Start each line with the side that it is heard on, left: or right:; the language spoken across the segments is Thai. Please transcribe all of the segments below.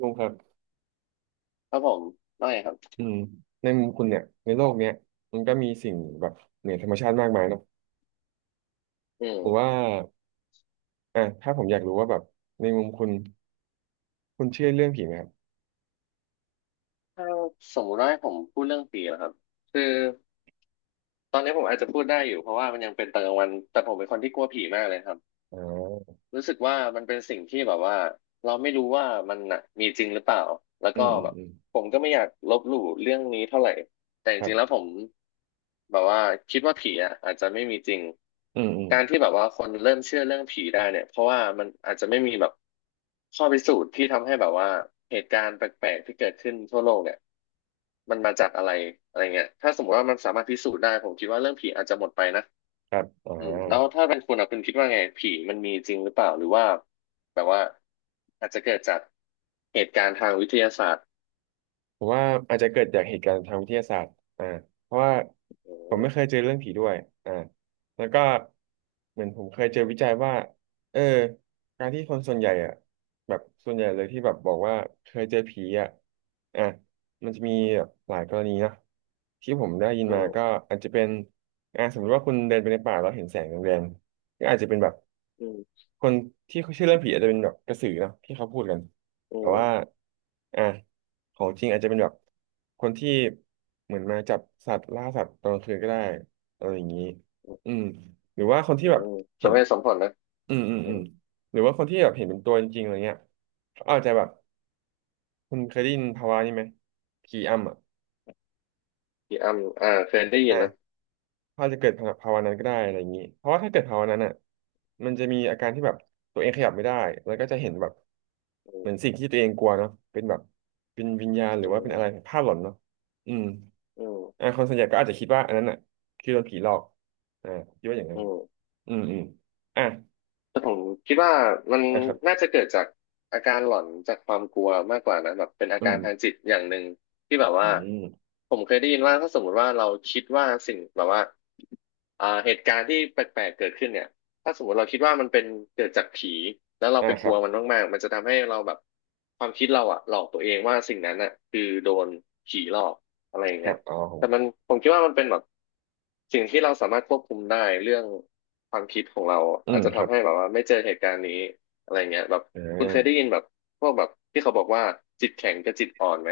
right: ลุงครับ
left: ครับผมน้อยครับ
right: อืมในมุมคุณเนี่ยในโลกเนี้ยมันก็มีสิ่งแบบเหนือธรรมชาติมากมายเนาะ
left: อื
right: ผม
left: ม
right: ว่าอ่ะถ้าผมอยากรู้ว่าแบบในมุมคุณเชื่อเรื่องผีไหมครับ
left: ถ้าสมมุติว่าให้ผมพูดเรื่องผีนะครับ คือตอนนี้ผมอาจจะพูดได้อยู่เพราะว่ามันยังเป็นตอนกลางวัน แต่ผมเป็นคนที่กลัวผีมากเลยครับ
right: อ่า
left: รู้สึกว่ามันเป็นสิ่งที่แบบว่าเราไม่รู้ว่ามันน่ะมีจริงหรือเปล่าแล้ว
right: อื
left: ก็
right: มอืม
left: แบบ
right: อืม
left: ผมก็ไม่อยากลบหลู่เรื่องนี้เท่าไหร่แต่จ
right: ครั
left: ริงๆแล้ว
right: บ
left: ผมแบบว่าคิดว่าผีอ่ะอาจจะไม่มีจริง
right: อืมอืม
left: การที่แบบว่าคนเริ่มเชื่อเรื่องผีได้เนี่ยเพราะว่ามันอาจจะไม่มีแบบข้อพิสูจน์ที่ทำให้แบบว่าเหตุการณ์แปลกๆที่เกิดขึ้นทั่วโลกเนี่ยมันมาจากอะไรอะไรเงี้ยถ้าสมมติว่ามันสามารถพิสูจน์ได้ผมคิดว่าเรื่องผีอาจจะหมดไปนะ
right: ครับอ่า
left: อืมแล้วถ้าเป็นคุณอ่ะคุณคิดว่าไงผีมันมีจริงหรือเปล่าหรือว่าแบบว่าอาจจะเกิดจากเหตุการณ์ทางวิทยาศาสตร์
right: ผมว่าอาจจะเกิดจากเหตุการณ์ทางวิทยาศาสตร์อ่าเพราะว่า
left: อ
right: ผมไม่เคย
left: ื
right: เจอเรื่องผีด้วยอ่าแล้วก็เหมือนผมเคยเจอวิจัยว่า เออ การที่คนส่วนใหญ่อ่ะแบบส่วนใหญ่เลยที่แบบบอกว่าเคยเจอผีอ่ะอ่ะมันจะมีแบบหลายกรณีนะที่ผมได้ยินมาก็
left: ม
right: อาจจะเป็นอ่าสมมติว่าคุณเดินไปในป่าแล้วเห็นแสงแดงๆก็อาจจะเป็นแบบ
left: อืม
right: คนที่เขาเชื่อเรื่องผีอาจจะเป็นแบบกระสือเนาะที่เขาพูดกัน
left: อื
right: แต่
left: ม
right: ว่า
left: อืม
right: อ่ะของจริงอาจจะเป็นแบบคนที่เหมือนมาจับสัตว์ล่าสัตว์ตอนกลางคืนก็ได้อะไรอย่างนี้อืมหรือว่าคนที่
left: อื
right: แบบ
left: มส
right: เห็น
left: มเหตุสมผลนะ
right: อืมอืม
left: อื
right: อืม
left: ม
right: หรือว่าคนที่แบบเห็นเป็นตัวจริงๆอะไรเงี้ยเขาอาจจะแบบคุณเคยได้ยินภาวะนี้ไหมผีอำอ่ะ
left: พี่อ้ำอ่าเคยได้ยิน
right: อ่ะ
left: นะ
right: อาจจะเกิดภาวะนั้นก็ได้อะไรอย่างนี้เพราะว่าถ้าเกิดภาวะนั้นอ่ะมันจะมีอาการที่แบบตัวเองขยับไม่ได้แล้วก็จะเห็นแบบ
left: อื
right: เหมือน
left: ม
right: สิ่งที่ตัวเองกลัวเนาะเป็นแบบเป็นวิญญาณหรือ
left: อื
right: ว่าเป็น
left: ม
right: อะไรภาพหลอนเนาะอืม
left: อื
right: อ่า
left: ม
right: คนส่วนใหญ่ก็อาจจะคิดว่าอันนั้นอ่ะคือโดนผีหลอกอ่าคิดว่าอย่างนั้
left: อื
right: น
left: ม
right: อืมอืมอ่ะ
left: แต่ผมคิดว่ามัน
right: อ่ะครับ
left: น่าจะเกิดจากอาการหลอนจากความกลัวมากกว่านะแบบเป็นอา
right: อื
left: กา
right: ม
left: รทางจิตอย่างหนึ่งที่แบบ
right: อื
left: ว่า
right: ม
left: ผมเคยได้ยินว่าถ้าสมมติว่าเราคิดว่าสิ่งแบบว่าเหตุการณ์ที่แปลกๆเกิดขึ้นเนี่ยถ้าสมมติเราคิดว่ามันเป็นเกิดจากผีแล้วเรา
right: อ่ะ
left: ไป
right: ค
left: ก
right: รั
left: ลั
right: บ
left: วมันมากๆมันจะทำให้เราแบบความคิดเราอะหลอกตัวเองว่าสิ่งนั้นอะคือโดนผีหลอกอะไรอย่าง
right: ค
left: เงี้
right: รั
left: ย
right: บอ๋อผ
left: แต่
right: ม
left: มันผมคิดว่ามันเป็นแบบสิ่งที่เราสามารถควบคุมได้เรื่อง ความคิดของเรา
right: อื
left: อาจ
right: ม
left: จะ
right: ครั
left: ทำ
right: บ
left: ให้แบบว่าไม่เจอเหตุการณ์นี้อะไรเงี้ยแบบ
right: อ่
left: คุณเคยได้
right: า
left: ยินแบบพวกแบบที่เขาบอกว่าจิตแข็งกับจิตอ่อนไหม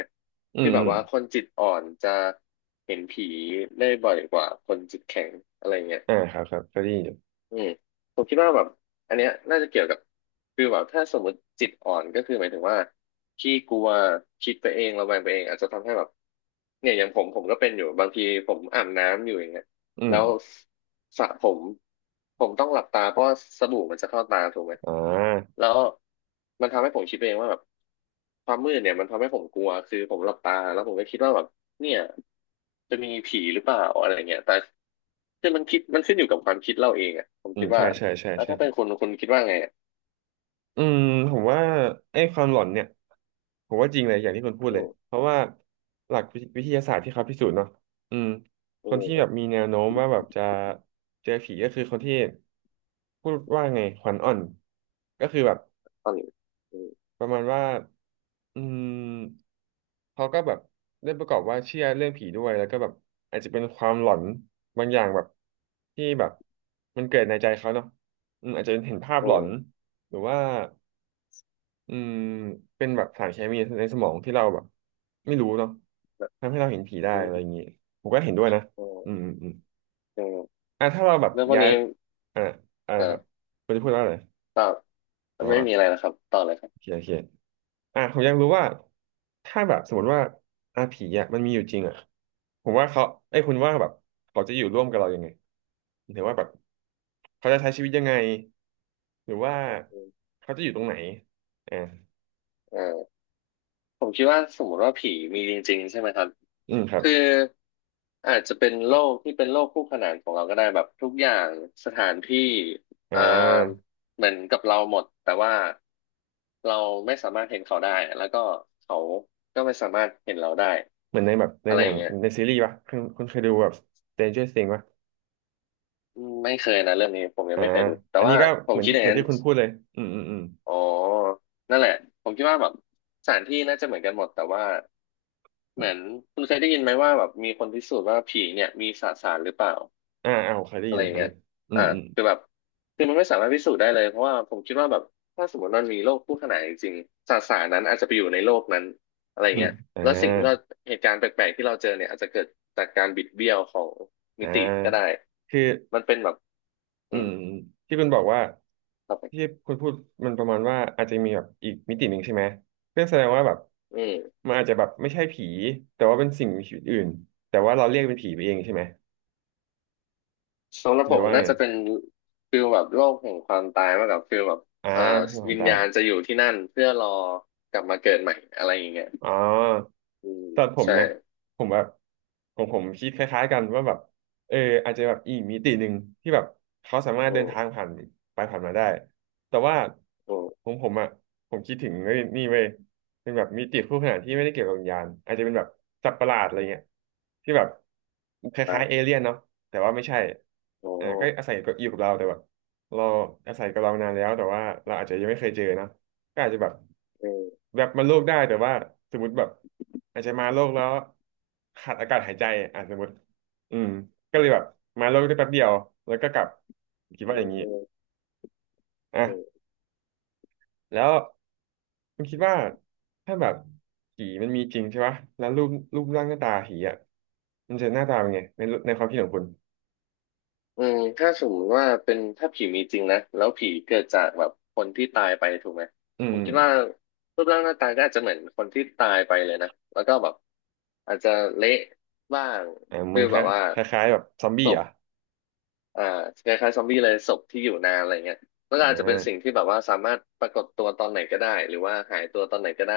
right: อืม
left: ที่แบ
right: อื
left: บ
right: ม
left: ว่าคนจิตอ่อนจะเห็นผีได้บ่อยกว่าคนจิตแข็งอะไรเงี้ย
right: อ่าครับครับเคยได้ยินอยู่
left: อืมผมคิดว่าแบบอันเนี้ยน่าจะเกี่ยวกับคือแบบถ้าสมมติจิตอ่อนก็คือหมายถึงว่าขี้กลัวคิดไปเองระแวงไปเองอาจจะทำให้แบบเนี่ยอย่างผมก็เป็นอยู่บางทีผมอาบน้ำอยู่อย่างเงี้ย
right: อืม
left: แล้วสระผมผมต้องหลับตาเพราะว่าสบู่มันจะเข้าตาถูกไหม
right: อ่า
left: แล้วมันทำให้ผมคิดไปเองว่าแบบความมืดเนี่ยมันทำให้ผมกลัวคือผมหลับตาแล้วผมก็คิดว่าแบบ เนี่ยจะมีผีหรือเปล่าอะไรเงี้ยแต่คือมันคิดมันขึ้นอยู่กับความคิดเราเองอ่ะผม
right: อื
left: คิ
right: ม
left: ด
right: ใช่
left: ว่า
right: ใช่ใช่
left: แล้ว
right: ใช่
left: ถ้าเป็นคนคิดว่าไงอะ
right: อืมผมว่าไอ้ความหลอนเนี่ยผมว่าจริงเลยอย่างที่คุณพูดเล
left: โอ้
right: ยเพราะว่าหลักวิวิทยาศาสตร์ที่เขาพิสูจน์เนาะอืมคน
left: โอ้
right: ที่แบบมีแนวโน้มว่าแบบจะเจอผีก็คือคนที่พูดว่าไงขวัญอ่อนก็คือแบบ
left: ตอนนี้โอ้
right: ประมาณว่าอืมเขาก็แบบได้ประกอบว่าเชื่อเรื่องผีด้วยแล้วก็แบบอาจจะเป็นความหลอนบางอย่างแบบที่แบบมันเกิดในใจเขาเนาะอืมอาจจะเป็นเห็นภาพหล
left: โอ้
right: อนหรือว่า อืมเป็นแบบสารเคมีในสมองที่เราแบบไม่รู้เนาะ
left: แบบ
right: ทำให้เราเห็นผีได้
left: โอ้
right: อะไรอย่างงี้ผมก็เห็นด้วยนะ
left: โอ
right: อืม
left: ้
right: อืมอืม
left: เออ
right: อ่ะถ้าเราแบบ
left: เรื่องพวก
right: ย้าย
left: นี้
right: อ่ะอ่ะ
left: เอ
right: นะค
left: อ
right: รับคุณจะพูดว่าอะไร
left: ต่อมั
right: อ๋อ
left: นไม่มีอะไรนะครับต่อเลยครั
right: โอ
left: บ
right: เคโอเคอ่ะผมอยากรู้ว่าถ้าแบบสมมติว่าผีอ่ะมันมีอยู่จริงอ่ะผมว่าเขาไอ้ยคุณว่าแบบเขาจะอยู่ร่วมกับเรายังไงหรือว่าแบบเขาจะใช้ชีวิตยังไงหรือว่าเขาจะอยู่ตรงไหนอ่า
left: เออ ผมคิดว่าสมมติว่าผีมีจริงๆใช่ไหมครับ
right: อืมครับ
left: คืออาจจะเป็นโลกที่เป็นโลกคู่ขนานของเราก็ได้แบบทุกอย่างสถานที่
right: อ่
left: อ่า
right: า
left: เหมือนกับเราหมดแต่ว่าเราไม่สามารถเห็นเขาได้แล้วก็เขาก็ไม่สามารถเห็นเราได้
right: เหมือนในแบบใน
left: อะไร
right: หนั
left: อย่า
right: ง
left: งเงี้ย
right: ในซีรีส์ป่ะคุณเคยดูแบบ Stranger Things ป่ะ
left: อืมไม่เคยนะเรื่องนี้ผมยัง
right: อ่า
left: ไม่เคยดูแต่
right: อันนี้
left: ว่า
right: ก็
left: ผ
right: เห
left: ม
right: มือน
left: คิด
right: ที่
left: อย่า
right: เห
left: ง
right: มือน
left: นั้น
right: ที่คุณพูดเลยอืมอืมอืม
left: อ๋อนั่นแหละผมคิดว่าแบบสถานที่น่าจะเหมือนกันหมดแต่ว่า เหมือนคุณเคยได้ยินไหมว่าแบบมีคนพิสูจน์ว่าผีเนี่ยมีสสารหรือเปล่า
right: อ่าอ่าผมเคยได้
left: อะ
right: ยิ
left: ไร
right: น
left: อย่าง
right: อัน
left: เงี้
right: นี้
left: ย
right: อื
left: อ่า
right: มอืม
left: คือแบบคือมันไม่สามารถพิสูจน์ได้เลยเพราะว่าผมคิดว่าแบบถ้าสมมติมันมีโลกคู่ขนานจริงๆสสารนั้นอาจจะไปอยู่ในโลกนั้นอะไรอย่า
right: อื
left: ง
right: ม
left: เงี้ย
right: อ่า
left: แล้วสิ่งที่เราเหตุการณ์แปลกๆที่เราเจอเนี่ยอาจจะเกิดจากการบิดเบี้ยวของมิ
right: อ่
left: ติก็ได้
right: าคือ
left: มันเป็นแบบ
right: อื
left: อืม
right: มที่คุณบอกว่า
left: ครับผ
right: ที่
left: ม
right: คุณพูดมันประมาณว่าอาจจะมีแบบอีกมิติหนึ่งใช่ไหมเพื่อแสดงว่าแบบ
left: อืม
right: มันอาจจะแบบไม่ใช่ผีแต่ว่าเป็นสิ่งมีชีวิตอื่นแต่ว่าเราเรียกเป็นผีไปเองใช่ไหม
left: สำหรับ
right: หรื
left: ผ
right: อ
left: ม
right: ว่า
left: น่า
right: ไง
left: จะเป็นฟิลแบบโลกแห่งความตายมากกว่าฟิลแบบ
right: อ่า
left: เอ่อ
right: คือความ
left: วิญ
right: ตาย
left: ญาณจะอยู่ที่นั่นเพื่อรอกลับมาเกิดใหม่อะไรอย่างเงี้ย
right: อ๋อ
left: อืม
right: สำหรับผม
left: ใช่
right: นะผมแบบผมคิดคล้ายๆกันว่าแบบเอออาจจะแบบอีกมิติหนึ่งที่แบบเขาสามารถ
left: โอ้
right: เดินทางผ่านไปผ่านมาได้แต่ว่า
left: โอ้
right: ผมอ่ะผมคิดถึงเอ้ยนี่เว้ยเป็นแบบมิติคู่ขนานที่ไม่ได้เกี่ยวกับวิญญาณอาจจะเป็นแบบสัตว์ประหลาดอะไรเงี้ยที่แบบค
left: ใช่
right: ล้ายๆเอเลี่ยนเนาะแต่ว่าไม่ใช่
left: โอ้
right: อ่าก็อาศัยก็อยู่กับเราแต่แบบเราอาศัยกับเรานานแล้วแต่ว่าเราอาจจะยังไม่เคยเจอเนอะ ก็อาจจะแบบ
left: เออ
right: แวบมาโลกได้แต่ว่าสมมติแบบอาจจะมาโลกแล้วขาดอากาศหายใจอ่ะสมมติอืมก็เลยแบบมาโลกได้แป๊บเดียวแล้วก็กลับคิด
left: เอ
right: ว่าอ
left: อ
right: ย่างนี้
left: เออเออ
right: อ่ะแล้วคุณคิดว่าถ้าแบบผีมันมีจริงใช่ปะแล้วรูปรูปร่างหน้าตาผีอ่ะมันจะหน้าตาเป็นไงในความคิดของคุณ
left: อืมถ้าสมมติว่าเป็นถ้าผีมีจริงนะแล้วผีเกิดจากแบบคนที่ตายไปถูกไหม
right: อื
left: ผ
right: ม
left: มคิดว่ารูปร่างหน้าตาก็อาจจะเหมือนคนที่ตายไปเลยนะแล้วก็แบบอาจจะเละบ้าง
right: อ่าเหมื
left: คื
right: อ
left: อ
right: นค
left: แบบว่า
right: ล้ายคล้ายๆแบบซอมบี้
left: ศ
right: เห
left: พ
right: รอ่ะ
left: อ่าคล้ายๆซอมบี้เลยศพที่อยู่นานอะไรเงี้ยแล้ว
right: อ่
left: ก็อาจจะเป็นสิ่ง
right: า
left: ที่แบบว่าสามารถปรากฏตัวตอนไหนก็ได้หรือว่าหายตัวตอนไหนก็ได้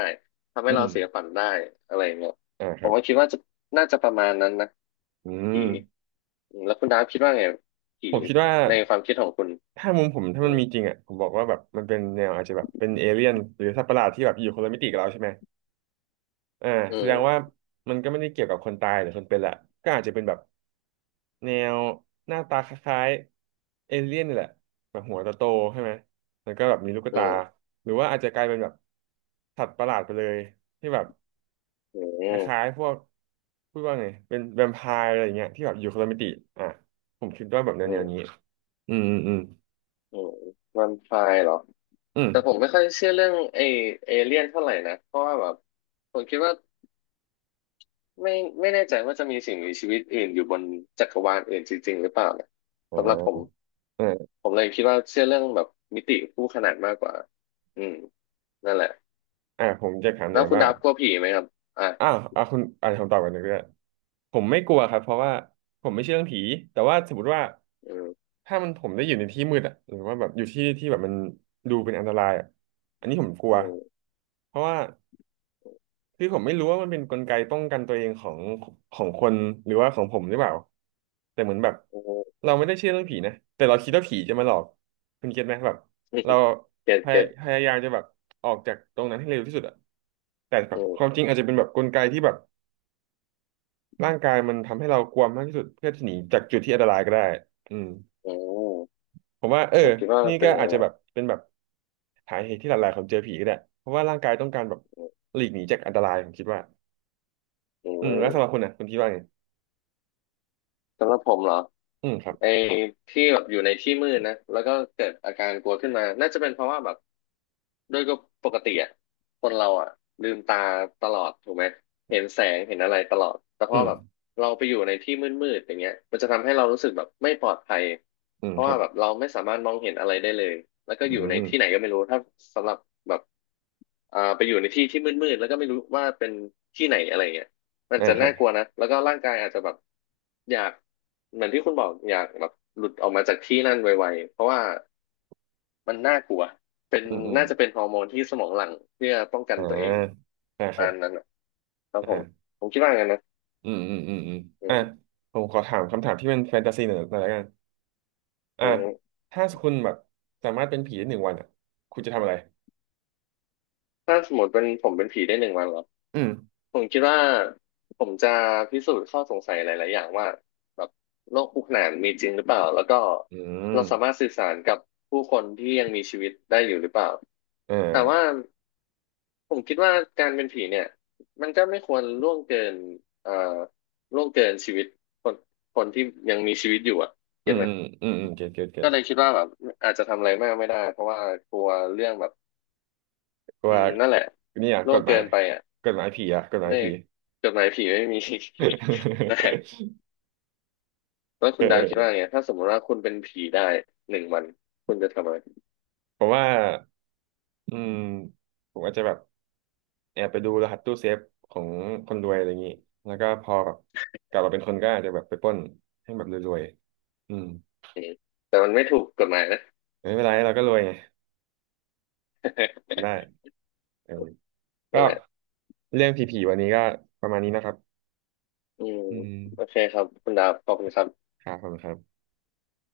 left: ทำ
right: อื
left: ให้เรา
right: ม
left: เสียฝันได้อะไรเงี้ย
right: อ่าค
left: ผ
right: รั
left: ม
right: บ
left: ก็คิดว่าจะน่าจะประมาณนั้นนะ
right: อื
left: ผี
right: ม
left: อืมแล้วคุณดาฟคิดว่าไงผี
right: ผมคิดว่า
left: ในความคิดของคุณ
right: ถ้ามุมผมถ้า
left: อื
right: มัน
left: ม
right: มีจริงอ่ะผมบอกว่าแบบมันเป็นแนวอาจจะแบบเป็นเอเลี่ยนหรือสัตว์ประหลาดที่แบบอยู่คนละมิติกับเราใช่ไหมอ่า
left: อื
right: แสดงว่า
left: ม
right: มันก็ไม่ได้เกี่ยวกับคนตายหรือคนเป็นละก็อาจจะเป็นแบบแนวหน้าตาคล้ายๆเอเลี่ยนนี่แหละแบบหัวโตๆใช่ไหมแล้วก็แบบมีลูก
left: อื
right: ตา
left: ม
right: หรือว่าอาจจะกลายเป็นแบบสัตว์ประหลาดไปเลยที่แบบ
left: อื
right: ค
left: ม
right: ล้ายๆพวกพูดว่าไงเป็นแวมไพร์อะไรอย่างเงี้ยที่แบบอยู่คนละมิติอ่ะผมคิดว่าแบบ
left: อื
right: แนว
left: ม
right: ๆนี้อืมอืมอืม
left: อืมวันไฟเหรอ
right: อืม
left: แต่ผมไม่ค่อยเชื่อเรื่องไอเอเลี่ยนเท่าไหร่นะเพราะว่าแบบผมคิดว่า ไม่แน่ใจว่าจะมีสิ่งมีชีวิตอื่นอยู่บนจักรวาลอื่นจริงๆหรือเปล่าเนี่ยสำหรับผม
right: อ่า
left: ผมเลยคิดว่าเชื่อเรื่องแบบมิติคู่ขนานมากกว่าอืมนั่นแหละ
right: ผมจะถามหน่
left: แล้
right: อ
left: ว
right: ย
left: คุณ
right: ว่า
left: ดับกลัวผีไหมครับอ่ะ
right: อ้าวคุณคำตอบกันหนึ่งด้วยผมไม่กลัวครับเพราะว่าผมไม่เชื่อเรื่องผีแต่ว่าสมมติว่า
left: อืม
right: ถ้ามันผมได้อยู่ในที่มืดอะหรือว่าแบบอยู่ที่ที่แบบมันดูเป็นอันตรายอะอันนี้ผมกลัว
left: อืม
right: เพราะว่าคือผมไม่รู้ว่ามันเป็นกลไกป้องกันตัวเองของคนหรือว่าของผมหรือเปล่าแต่เหมือนแบบ
left: อืม
right: เราไม่ได้เชื่อเรื่องผีนะแต่เราคิดว่าผีจะมาหลอกคุณเก็ตไหมแบบเรา
left: เก็ตเก็ต
right: พยายามจะแบบออกจากตรงนั้นให้เร็วที่สุดอะ แต่แบบ
left: อืม
right: ความจริงอาจจะเป็นแบบกลไกที่แบบร่างกายมันทำให้เรากลัวมากที่สุดเพื่อที่หนีจากจุดที่อันตรายก็ได้อืม
left: อืม
right: ผมว่าเออ
left: ผมคิดว่า
right: นี่
left: มันเป็
right: ก็
left: นอย่าง
right: อาจ
left: นั้น
right: จะ
left: แหละ
right: แบบเป็นแบบสาเหตุที่หลายๆคนเจอผีก็ได้เพราะว่าร่างกายต้องการแบบ
left: อืม
right: หลีกหนีจากอันตรายผมคิดว่า
left: อื
right: อืมแล้วสำหรั
left: ม
right: บคุณนะคุณคิดว่าไง
left: สำหรับผมเหรอ
right: อืมครับ
left: ไอ้ที่แบบอยู่ในที่มืดนะแล้วก็เกิดอาการกลัวขึ้นมาน่าจะเป็นเพราะว่าแบบ ด้วยก็ปกติอ่ะคนเราอ่ะลืมตาตลอดถูกไหมเห็นแสงเห็นอะไรตลอดแต่พ
right: อื
left: อ
right: ม
left: แบบเราไปอยู่ในที่มืดๆอย่างเงี้ยมันจะทำให้เรารู้สึกแบบไม่ปลอดภัย
right: อืม
left: เพราะ
right: ครั
left: ว่า
right: บ
left: แบบเราไม่สามารถมองเห็นอะไรได้เลยแล้วก็
right: อื
left: อยู่ในที่ไหน
right: ม
left: ก็ไม่รู้ถ้าสำหรับแบบอ่าไปอยู่ในที่ที่มืดๆแล้วก็ไม่รู้ว่าเป็นที่ไหนอะไรเงี้ยมัน
right: อ่า
left: จะ
right: ครั
left: น่า
right: บ
left: กลัวนะแล้วก็ร่างกายอาจจะแบบอยากเหมือนที่คุณบอกอยากแบบหลุดออกมาจากที่นั่นไวๆเพราะว่า มันน่ากลัวเป็น
right: อืมอืม
left: น่าจะเป็นฮอร์โมนที่สมองหลั่งเพื่อป้องกัน
right: อ่า
left: ตัวเอง
right: อ่า
left: ประ
right: ครั
left: มา
right: บ
left: ณนั้นอะครับผม
right: อ่า
left: ผมคิดว่างั้นนะ
right: อืมอืมอืมอืม
left: อื
right: อ่า
left: ม
right: ผมขอถามคำถามที่เป็นแฟนตาซีหน่อยหน่อยละกัน
left: อื
right: อ่า
left: ม
right: ถ้าคุณแบบสามารถเป็นผีได้1 วันอ่ะคุณจะทำอะไร
left: ถ้าสมมติเป็นผมเป็นผีได้หนึ่งวันเหรอ
right: อืม
left: ผมคิดว่าผมจะพิสูจน์ข้อสงสัยหลายๆอย่างว่าแบบโลกคู่ขนานมีจริงหรือเปล่าแล้วก็
right: อืม
left: เราสามารถสื่อสารกับผู้คนที่ยังมีชีวิตได้อยู่หรือเปล่า
right: เอ
left: แต่ว่า
right: อ
left: ผมคิดว่าการเป็นผีเนี่ยมันก็ไม่ควรล่วงเกินเอ่อล่วงเกินชีวิตคนคนที่ยังมีชีวิตอยู่อ่ะ
right: อื
left: เก็ต
right: ม
left: ไหม
right: อืมอืมอืมเก็ตเก็ตเก็
left: ก็
right: ต
left: เลยคิดว่าแบบอาจจะทำอะไรมากไม่ได้เพราะว่ากลัวเรื่องแบบอื
right: ว่า
left: มนั่นแหละ
right: เนี่ย
left: ล่
right: ก
left: วง
right: ฎห
left: เกิ
right: มาย
left: นไปอ่ะ
right: กฎหมายผีอะกฎหมา
left: ใน
right: ยผี
left: จดหมายผีไม่มี นะฮะ แล้วคุณดาวคิด
right: เออ
left: ว่าไงถ้าสมมติว่าคุณเป็นผีได้หนึ่งวันคุณจะทำอะไร
right: ผมว่าอืมผมอาจจะแบบแอบไปดูรหัสตู้เซฟของคนรวยอะไรอย่างนี้แล้วก็พอแบบกลับมาเป็นคนก็อาจจะแบบไปปล้นให้แบบรวยๆอืม
left: อืมแต่มันไม่ถูกกฎหมายนะ
right: ไม่เป็นไรเราก็รวยไงได้ เออก็
left: นั่นแหละ
right: เรื่องผีๆวันนี้ก็ประมาณนี้นะครับ
left: อืม
right: อืม
left: โอเคครับคุณดาวขอบคุณครับ
right: ครับขอบคุณครับ